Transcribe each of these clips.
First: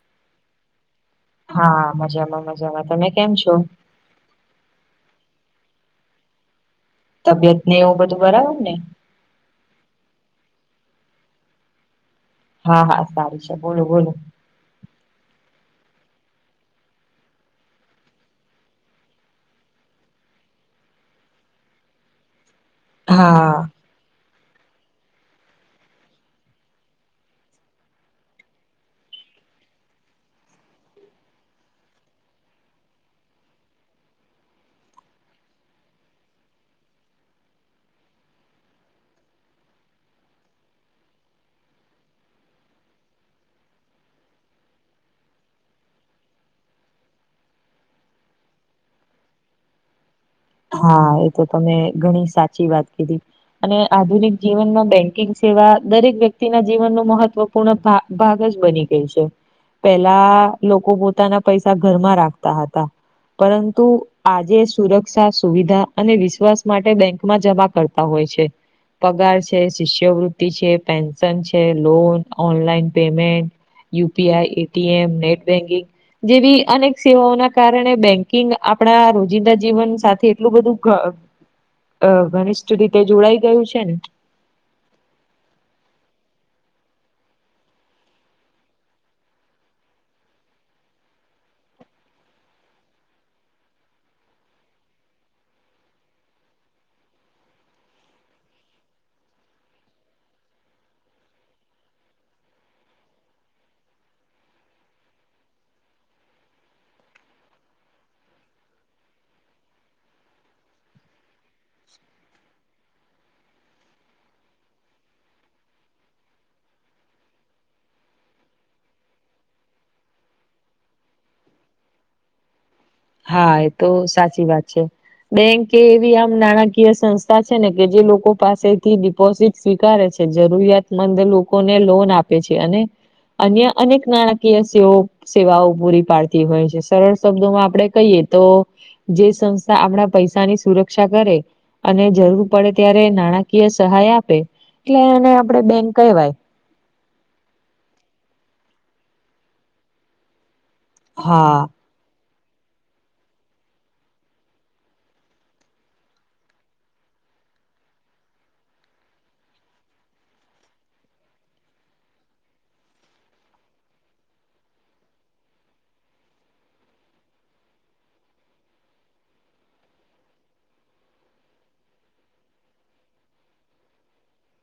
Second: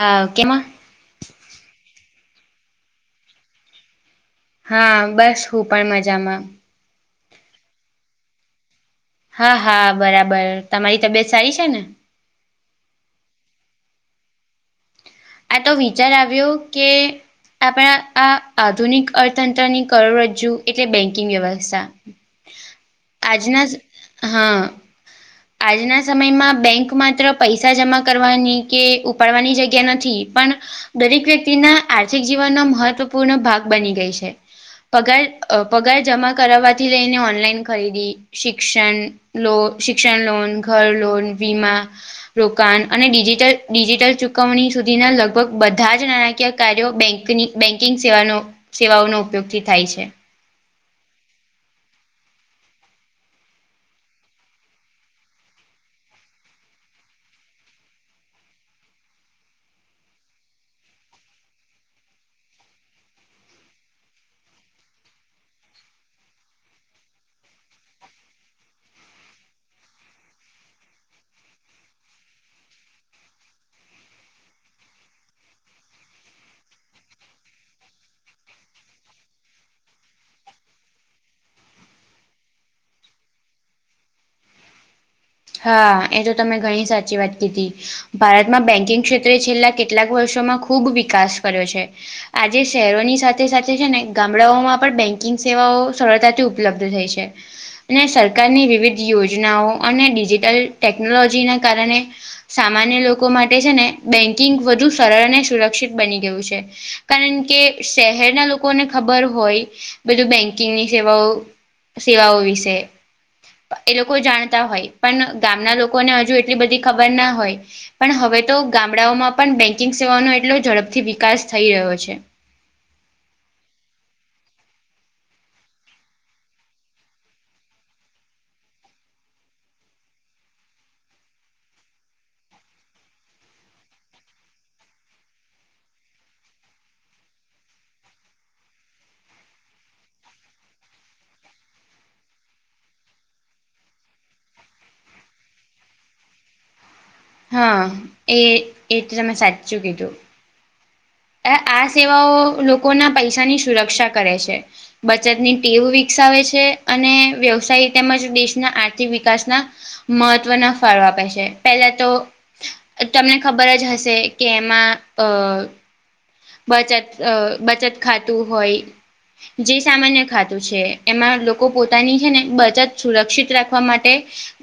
હ ઓકે માં હા મજામાં મજામાં તમે કેમ છો? હા બસ હું પણ મજામાં. તબિયત ને એવું બધું બરાબર ને. હા હા બરાબર તમારી તબિયત સારી છે ને. હા હા સારી છે બોલો બોલો. આ તો વિચાર આવ્યો કે આપણા આ આધુનિક અર્થતંત્રની કરોરજ્જુ એટલે બેંકિંગ વ્યવસ્થા [inaudible] આજના જ હા. આજના સમયમાં બેંક માત્ર પૈસા જમા કરવાની કે ઉપાડવાની જગ્યા નથી થી પણ દરેક વ્યક્તિના આર્થિક જીવનનો મહત્વપૂર્ણ ભાગ બની ગઈ છે. પગાર અ પગાર જમા કરાવવાથી લઈને ઓનલાઈન ખરીદી શિક્ષણ લો શિક્ષણ લોન ઘર લોન વિમા રોકાણ અને ડિજિટલ ડિજિટલ ચુકવણી સુધીના લગભગ બધા જ નાણાકીય કાર્યો બેકની બેન્કિંગ સેવાનો સેવાઓનો ઉપયોગથી થાય છે. હા એ તો તમે ઘણી સાચી વાત કીધી અને આધુનિક જીવનમાં બેંકિંગ સેવા દરેક વ્યક્તિના જીવન નુ મહત્વ પૂર્ણ ભ ભાગ જ બની ગયુ છે. પેલા લોકો પોતાના પૈસા ઘરમાં રાખતા હતા પરંતુ આજે સુરત શિકા સુવિધા અને વિશ્વાસ માટે બેંકમાં જમા કરતા હોય છે પગાર છે શિષ્યવૃતિ છે પેન્શન છે loan online payment UPI ATM net banking જેવી અનેક સેવાઓના કારણે બેંકિંગ આપણા રોજિંદા જીવન સાથે એટલું બધું ઘનિષ્ઠ રીતે જોડાઈ ગયું છે ને હા એ તો તમે ઘણી સાચી વાત કીધી ભારતમાં બેન્કિંગ ક્ષેત્રે છેલ્લા કેટલાક વર્ષોમાં ખૂબ વિકાસ કર્યો છે આજે શહેરોની સાથે સાથે છે ને ગામડાઓમાં પણ બેન્કિંગ સેવાઓ સરળતાથી ઉપલબ્ધ થઈ છે અને સરકારની વિવિધ યોજનાઓ અને ડિજિટલ ટેકનોલોજીના કારણે સામાન્ય લોકો માટે છે ને બેન્કિંગ વધુ સરળ અને સુરક્ષિત બની ગયું છે કારણ કે શહેરના લોકોને ખબર હોય બધું બેંકિંગની સેવાઓ સેવાઓ વિશે એ લોકો જાણતા હોય પણ ગામના લોકોને હજુ એટલી બધી ખબર ના હોય પણ હવે તો ગામડાઓમાં પણ બેંકિંગ સેવાનો એટલો ઝડપથી વિકાસ થઈ રહ્યો છે હા એ તો સાચી વાત છે બેંકે એ એવી આમ નાણાકીય સંસ્થા છે ને કે જે લોકો પાસેથી ડિપોઝિટ સ્વીકારે છે જરૂરિયાતમંદ લોકોને લોન આપે છે અને અન્ય અનેક નાણાકીય સે સેવાઓ પૂરી પાડતી હોય છે સરળ શબ્દોમાં આપણે કહીએ તો જે સંસ્થા આપણા પૈસાની સુરક્ષા કરે અને જરૂર પડે ત્યારે નાણાકીય સહાય આપે એટલે એને આપણે બેંક કહેવાય હા એ એ તો તમે સાચું કીધું હા આ સેવાઓ લોકો ના પૈસાની સુરક્ષા કરે છે બચતની ટેવ વિકસાવે છે અને વ્યવસાય તેમજ દેશના આર્થિક વિકાસના મહત્ત્વના ફાળો આપે છે પેલા તો તમને ખબર જ હશે કે એમાં અ બચત અ બચત ખાતું હોય જે સામાન્ય ખાતું છે એમાં લોકો પોતાની છે ને બચત સુરક્ષિત રાખવા માટે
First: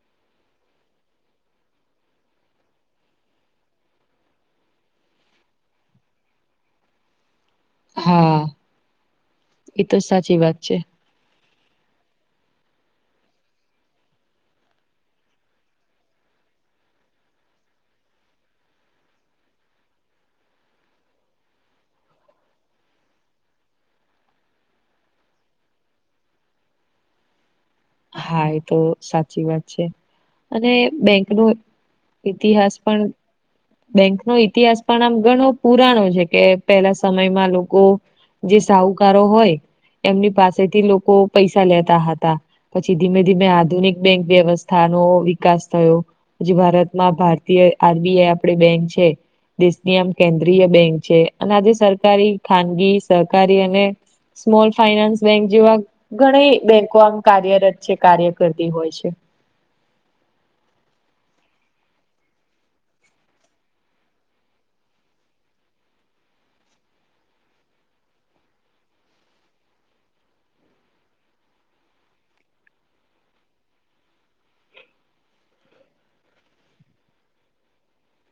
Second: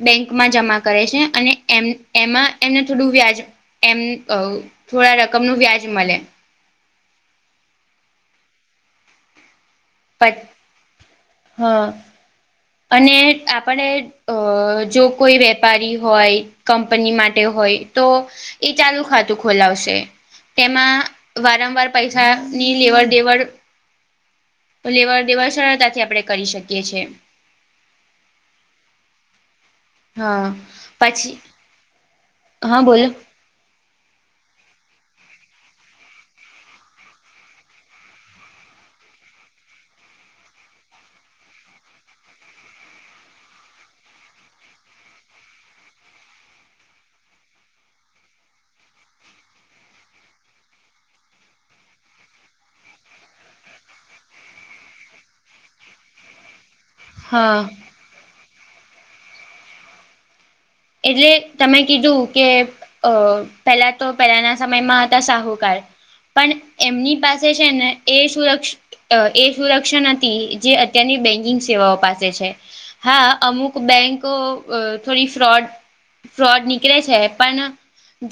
બેંકમાં જમા કરે છે અને એમાં એમને થોડું વ્યાજ એમ થોડા રકમ ન વ્યાજ મળે [unintelligible] હા એતો સાચી વાત છે હા અને આપણે અ જો કોઈ વેપારી હોય કંપની માટે હોય તો એ ચાલુ ખાતું ખોલાવશે તેમાં વારંવાર પૈસા ની લેવડ દેવડ લેવડ દેવડ સરળતાથી આપણે કરી શકીએ છીએ હા એ તો સાચી વાત છે હા અને બેંક પછી નુ ઇતિહાસ હા પણ બોલો બેંક નો ઇતિહાસ પણ આમ ઘણો પુરાણો છે કે પેલા સમયમાં લોકો જે સાહુકારો હોય એમની પાસેથી લોકો પૈસા લેતા હતા પછી ધીમે ધીમે આધુનિક બેંક વ્યવસ્થાનો વિકાસ થયો પછી ભારતમાં ભારતીય આરબીઆઈ આપડી બેંક છે દેશની આમ કેન્દ્રીય બેંક છે અને આજે સરકારી ખાનગી સહકારી અને સ્મોલ ફાઈનાન્સ બેંક જેવા ઘણી બેંક કોમ હા કાર્યરત છે કાર્ય કરતી હોય છે એટલે તમે કીધું કે અ પહેલા તો પહેલાના સમયમાં હતા સાહુકાર પણ એમની પાસે છે ને એ સુરક્ષ એ સુરક્ષા નતી જે અત્યારની બેન્કિંગ સેવાઓ પાસે છે હા અમુક બેંકો થોડી ફ્રોડ ફ્રોડ નીકળે છે પણ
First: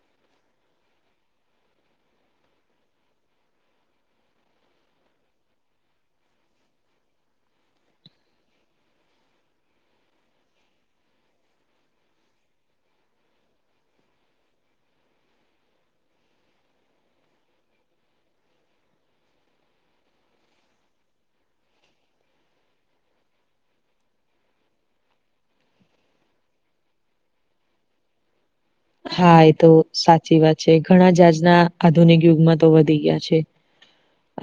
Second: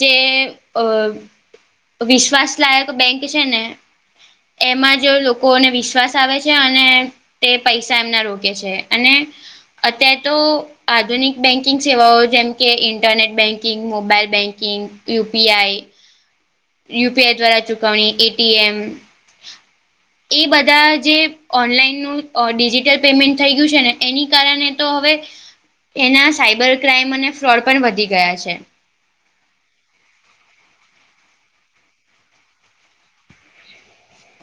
જે અ વિશ્વાસ લાયક બેંક છે ને એમાં જ લોકોને વિશ્વાસ આવે છે અને તે પૈસા એમના રોકે છે અને અત્યારે તો આધુનિક બેન્કિંગ સેવાઓ જ જેમકે internet banking mobile banking UPI UP આઈ દ્વારા ચુકવણી એ ટી એમ એ બધા જે ઓનલાઈનનું ડિજિટલ પેમેન્ટ થઈ ગયું છે ને એની કારણે તો હવે એના સાઈબર ક્રાઈમ અને ફ્રોડ પણ વધી ગયા છે હા એ તો સાચી વાત છે ઘણા જાજના આધુનિક યુગમાં તો વધી ગયા છે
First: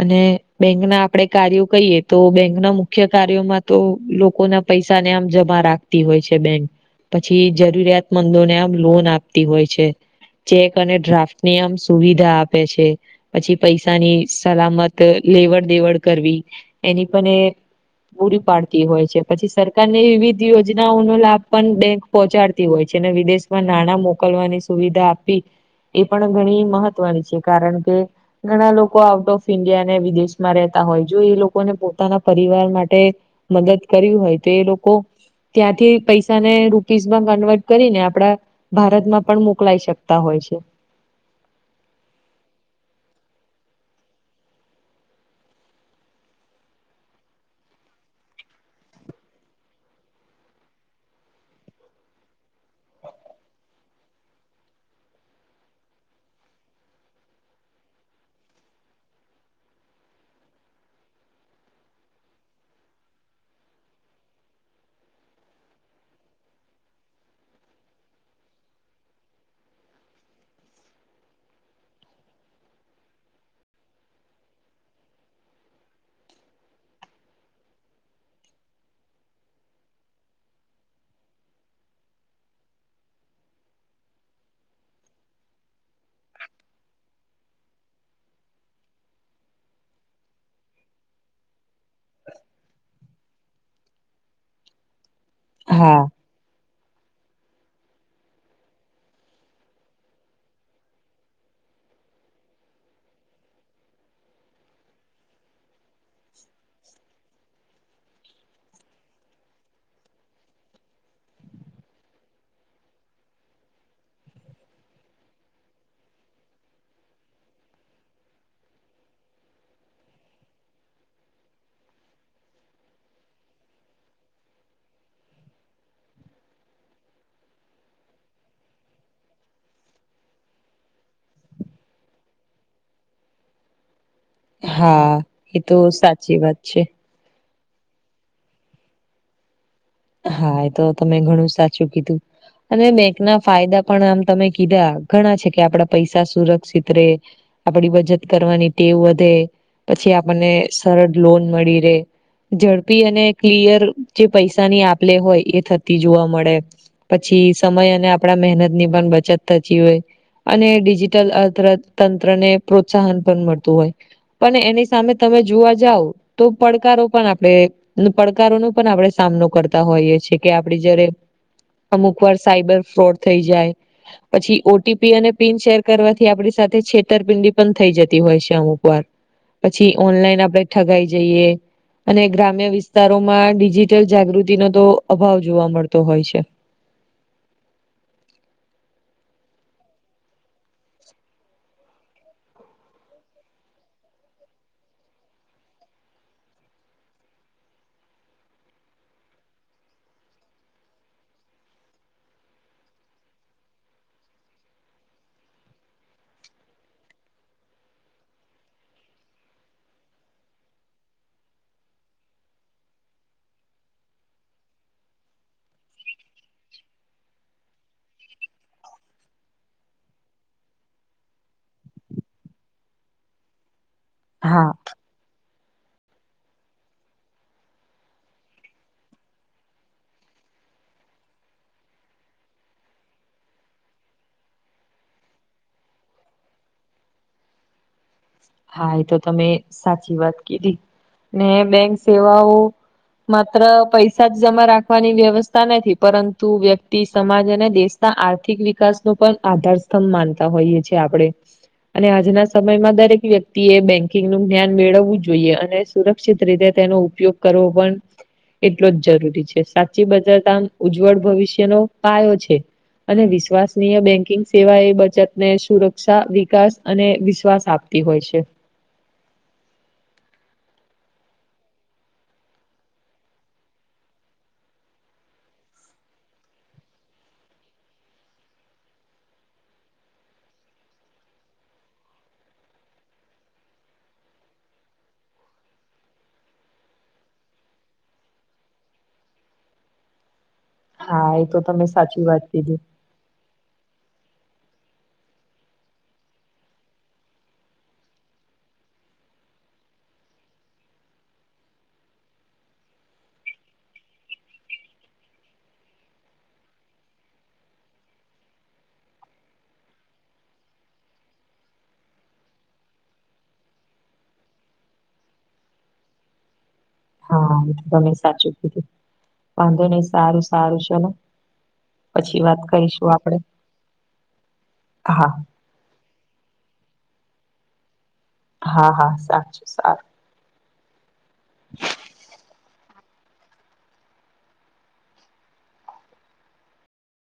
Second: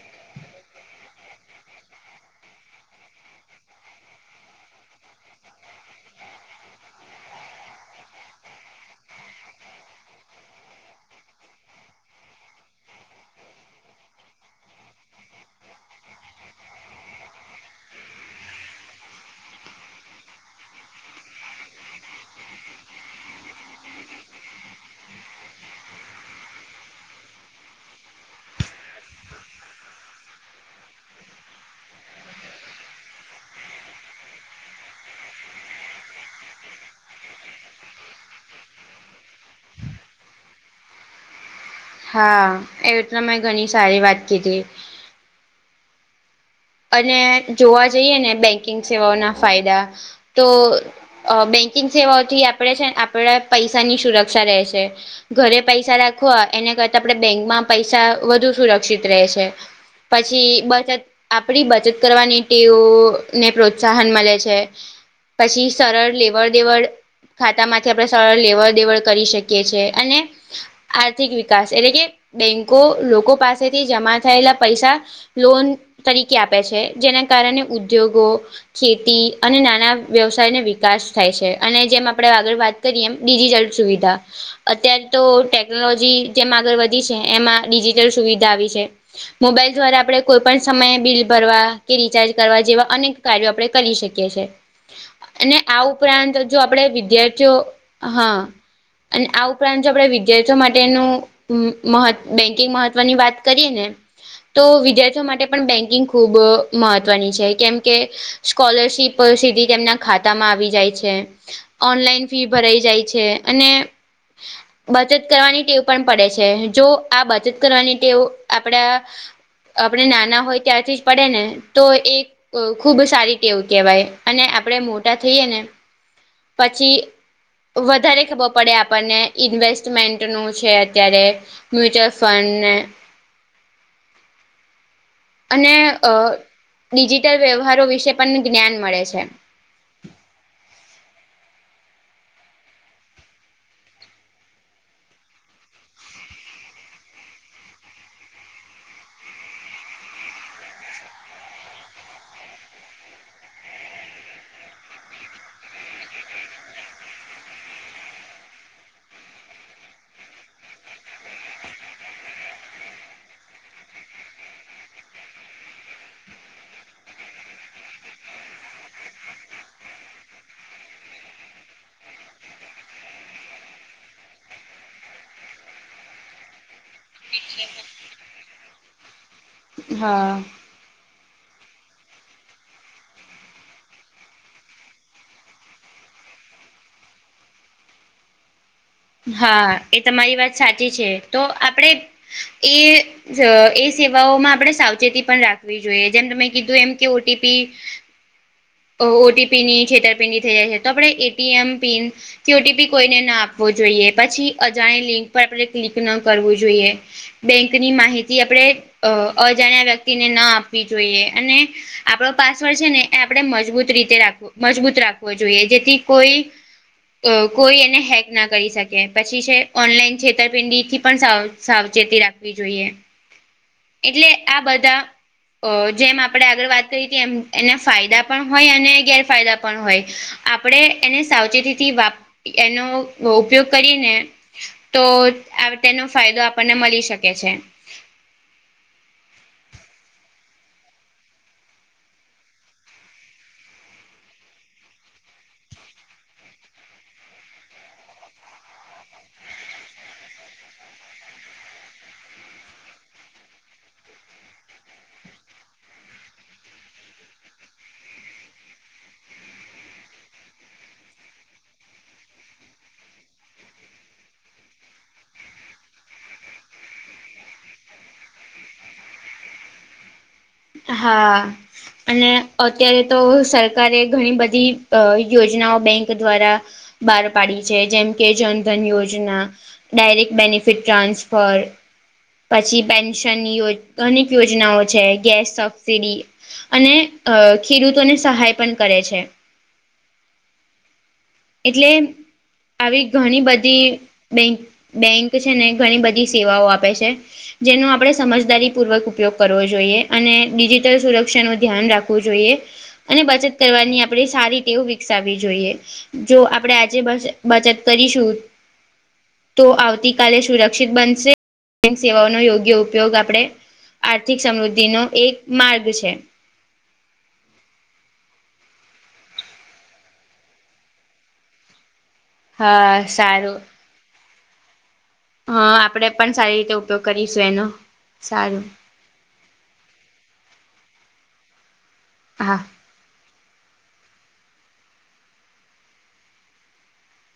અને બેંક ના આપડે કાર્યો કહીએ તો બેંક ના મુખ્ય કાર્યોમાં તો લોકો ના પૈસાને આમ જમા રાખતી હોય છે બેંક પછી જરૂરિયાતમંદોને આમ લોન આપતી હોય છે ચેક અને ડ્રાફ્ટની આમ સુવિધા આપે છે પછી પૈસાની સલામત લેવડ દેવડ કરવી એની પણ એ પૂરી પાડતી હોય છે પછી સરકાર ની વિવિધ યોજનાઓ ન લાભ પણ બેન્ક પહોચાડતી હોય છે અને વિદેશમાં નાણાં મોકલવાની સુવિધા આપી એ પણ ઘણી મહત્વની છે કારણ કે ઘણા લોકો આઉટ ઓફ ઈન્ડિયાને વિદેશમાં રહેતા હોય જો એ લોકોને પોતાના પરિવાર માટે મદદ કરવી હોય તો એ લોકો ત્યાંથી પૈસાને રૂપીસ માં કન્વર્ટ કરીને આપડા ભારત પણ મોકલાઈ શકતા હોય છે હા એવી તમેં ઘણી સારી વાત કીધી અને જોવા જઈએ ને બેંકિંગ સેવાઓના ફાયદા તો અ બેન્કિંગ સેવાઓથી આપડે છેને આપડા પૈસાની સુરક્ષા રહેશે ઘરે પૈસા રાખવા એના કરતા આપડે બેંકમાં પૈસા વધુ સુરક્ષિત રહે છે પછી બચત આપડી બચત કરવાની ટેવ ને પ્રોત્સાહન મળે છે પછી સરળ લેવડ દેવડ ખાતામાંથી આપડે સરળ લેવડ દેવડ કરી શકીએ છે અને આર્થિક વિકાસ એટલે કે બેંકો લોકો પાસેથી જમા થયેલા પૈસા લોન તરીકે આપે છે જેના કારણે ઉદ્યોગો ખેતી અને નાના વ્યવસાયને વિકાસ થાય છે અને જેમ આપડે આગળ વાત કરી એમ ડિજિટલ સુવિધા અત્યારે તો ટેકનોલોજી જેમ આગળ વધી છે એમાં ડિજીિટલ સુવિધા આવી છે મોબાઈલ દ્વારા આપડે કોઈ પણ સમયે બિલ ભરવા કે રિચાર્જ કરવા જેવા અનેક કાર્યો આપડે કરી શકીએ છે અને આ હા ઉપરાંત જો આપડે વિદ્યાર્થીઓ હા અને આ ઉપરાંત આપણે વિદ્યાથીઓ માટેનું હ મહ બેંકિંગ મહત્વની વાત કરીએ ને તો વિદ્યાર્થીઓ માટે પણ બેંકિંગ ખૂબ મહત્વની છે કેમ કે સ્કોલરશિપ સીધી તેમના ખાતા માં આવી જાય છે ઓનલાઈન ફી ભરાઈ જાય છે અને [inaudible] બચત કરવાની ટેવ પણ પડે છે જો આ બચત કરવાની ટેવ આપડા આપડે નાના હોય ત્યારથી જ પડે ને તો એક તો ખુબ સારી ટેવ કહેવાય અને આપડે મોટા થઈએ ને પછી વધારે ખબર પડે આપણને ઇન્વેસ્ટમેન્ટનું છે અત્યારે મ્યુચ્યઅલ ફંડને હા. એ અને તો અ સાચી વાત છે. ડિજિટલ વ્યવહારો વિશે પણ જ્ઞાન મળે છે. હા એ તો તમે ઘણું સાચું કીધું. અને બેંક ના ફાયદા પણ આમ તમે કીધા ઘણા છે કે આપડા પૈસા સુરક્ષિત રેય. આપડી બચત કરવાની ટેવ વધે પછી આપણને સરળ લોન મળી રેય. ઝડપી અને ક્લિયર જે પૈસાની આપ લે જે થતી હોય એ જોવા મળે. પછી સમય અને આપણા મહેનતની પણ બચત થતી હોય. અને ડિજિટલ અર્થતંત્રને પ્રોત્સાહન પણ મળતું હોય. પણ એની સામે તમે જોવા જાવ તો પડકારો પણ આપણેે પડકારો નો પણ આપડે સામનો કરતા હોઈએ છે કે આપડે જયારે અમુક વાર સાયબર ફ્રોડ થઈ જાય પછી ઓટીપી અને પિન શેર કરવાથી આપડી સાથે છેતરપિંડી પણ થઈ જતી હોય છે અમુક વાર [inaudible] પછી હા. ઓનલાઈન આપણે ઠગાઈ જઈએ અને ગ્રામ્ય વિસ્તારોમાં ડિજિટલ જાગૃતિ નો તો અભાવ જોવા મળતો હોય છે. હા એ તમારી વાત સાચી છે તો આપડે એ એ સેવાઓમાં આપણે સાવચેતી પણ રાખવી જોઈએ જેમ તમે કીધું એમ કે ઓટીપી ઓટીપી ની છેતરપિંડી થઈ જાય છે તો આપણે એ ટી એમ પિન થી ઓ ટી પી કોઈને ના આપવો જોઈએ પછી અજાણી લિંક પર આપણે ક્લિક ન કરવું જોઈએ. બેંકની માહિતી આપણે અજાણ્યા વ્યક્તિને ના આપવી જોઈએ અને આપણો પાસવર્ડ છે ને એ આપણે મજબૂત રીતે રાખ મજબૂત રાખવો જોઈએ જેથી કોઈ અ કોઈ એને હેક ના કરી શકે પછી છે ઓનલાઈન છેતરપિંડી થી પણ સાવચેતી રાખવી જોઈએ એટલે આ હા બધા અ જેમ આપણે આગળ વાત કરી હતી એમ એના ફાયદા પણ હોય અને ગેરફાયદા પણ હોય. આપણે એને સાવચેતીથી વાપ એનો ઉપયોગ કરયે ને તો તેનો ફાયદો આપણને મળી શકે છે. હા એ તો તમે સાચી વાત કીધી ને બેંક સેવાઓ માત્ર પૈસા જ જમા રાખવાની વ્યવસ્થા નથી પરંતુ વ્યક્તિ, સમાજ અને દેશ આર્થિક વિકાસ ને પણ આધાર સ્તંભ માનતા હોઈએ છે આપણે અને આજના સમયમાં દરેક વ્યક્તિ એ બેન્કિંગ નું જ્ઞાન મેળવવું જોઈએ અને સુરક્ષિત રીતે તેનો ઉપયોગ કરવો પણ એટલો જ જરૂરી છે સાચી બજારતામ ઉજ્જવળ ભવિષ્યનો પાયો છે. અને વિશ્વાસનીય બેંકિંગ સેવા એ બચતને સુરક્ષા, વિકાસ અને વિશ્વાસ આપે તી હોય છે. હા. અને અત્યારે તો સરકારે ઘણી બધી અ યોજનાઓ બેંક દ્વારા બહાર પાડી છે જેમ કે જનધન યોજના, ડાયરેક્ટ બેનિફિટ ટ્રાન્સફર પછી પેન્શનની અનેક યોજનાઓ છે, ગેસ સબસીડી અને અ ખેડૂતોને સહાય પણ કરે છે. હા. તો તમે એટલે સાચી વાત કીધી આવી ઘણી બધી બેંક બેંક છે ને ઘણી બધી સેવાઓ આપે છે. જેનો આપણે સમજદારી પૂર્વક ઉપયોગ કરવો જોઈએ અને ડિજિટલ સુરક્ષાનું ધ્યાન રાખવું જોઈએ. અને બચત કરવાની આપણે સારી ટેવ વિકસાવવી જોઈએ. જો આપણે આજે બચત કરીશું તો આવતીકાલે સુરક્ષિત બનશે સેવાઓનો યોગ્ય ઉપયોગ આપણે આર્થિક સમૃદ્ધિ નો એક માર્ગ છે. હા, એ તો તમે સાચું કીધું વાંધો નહી સારું સારું ચલો પછી વાત હા કરીશું આપડે સારું હા. હા, આપડે પણ સારી રીતે ઉપયોગ કરીશું એનો સારું. હા હા સાચું સારું. હ હા.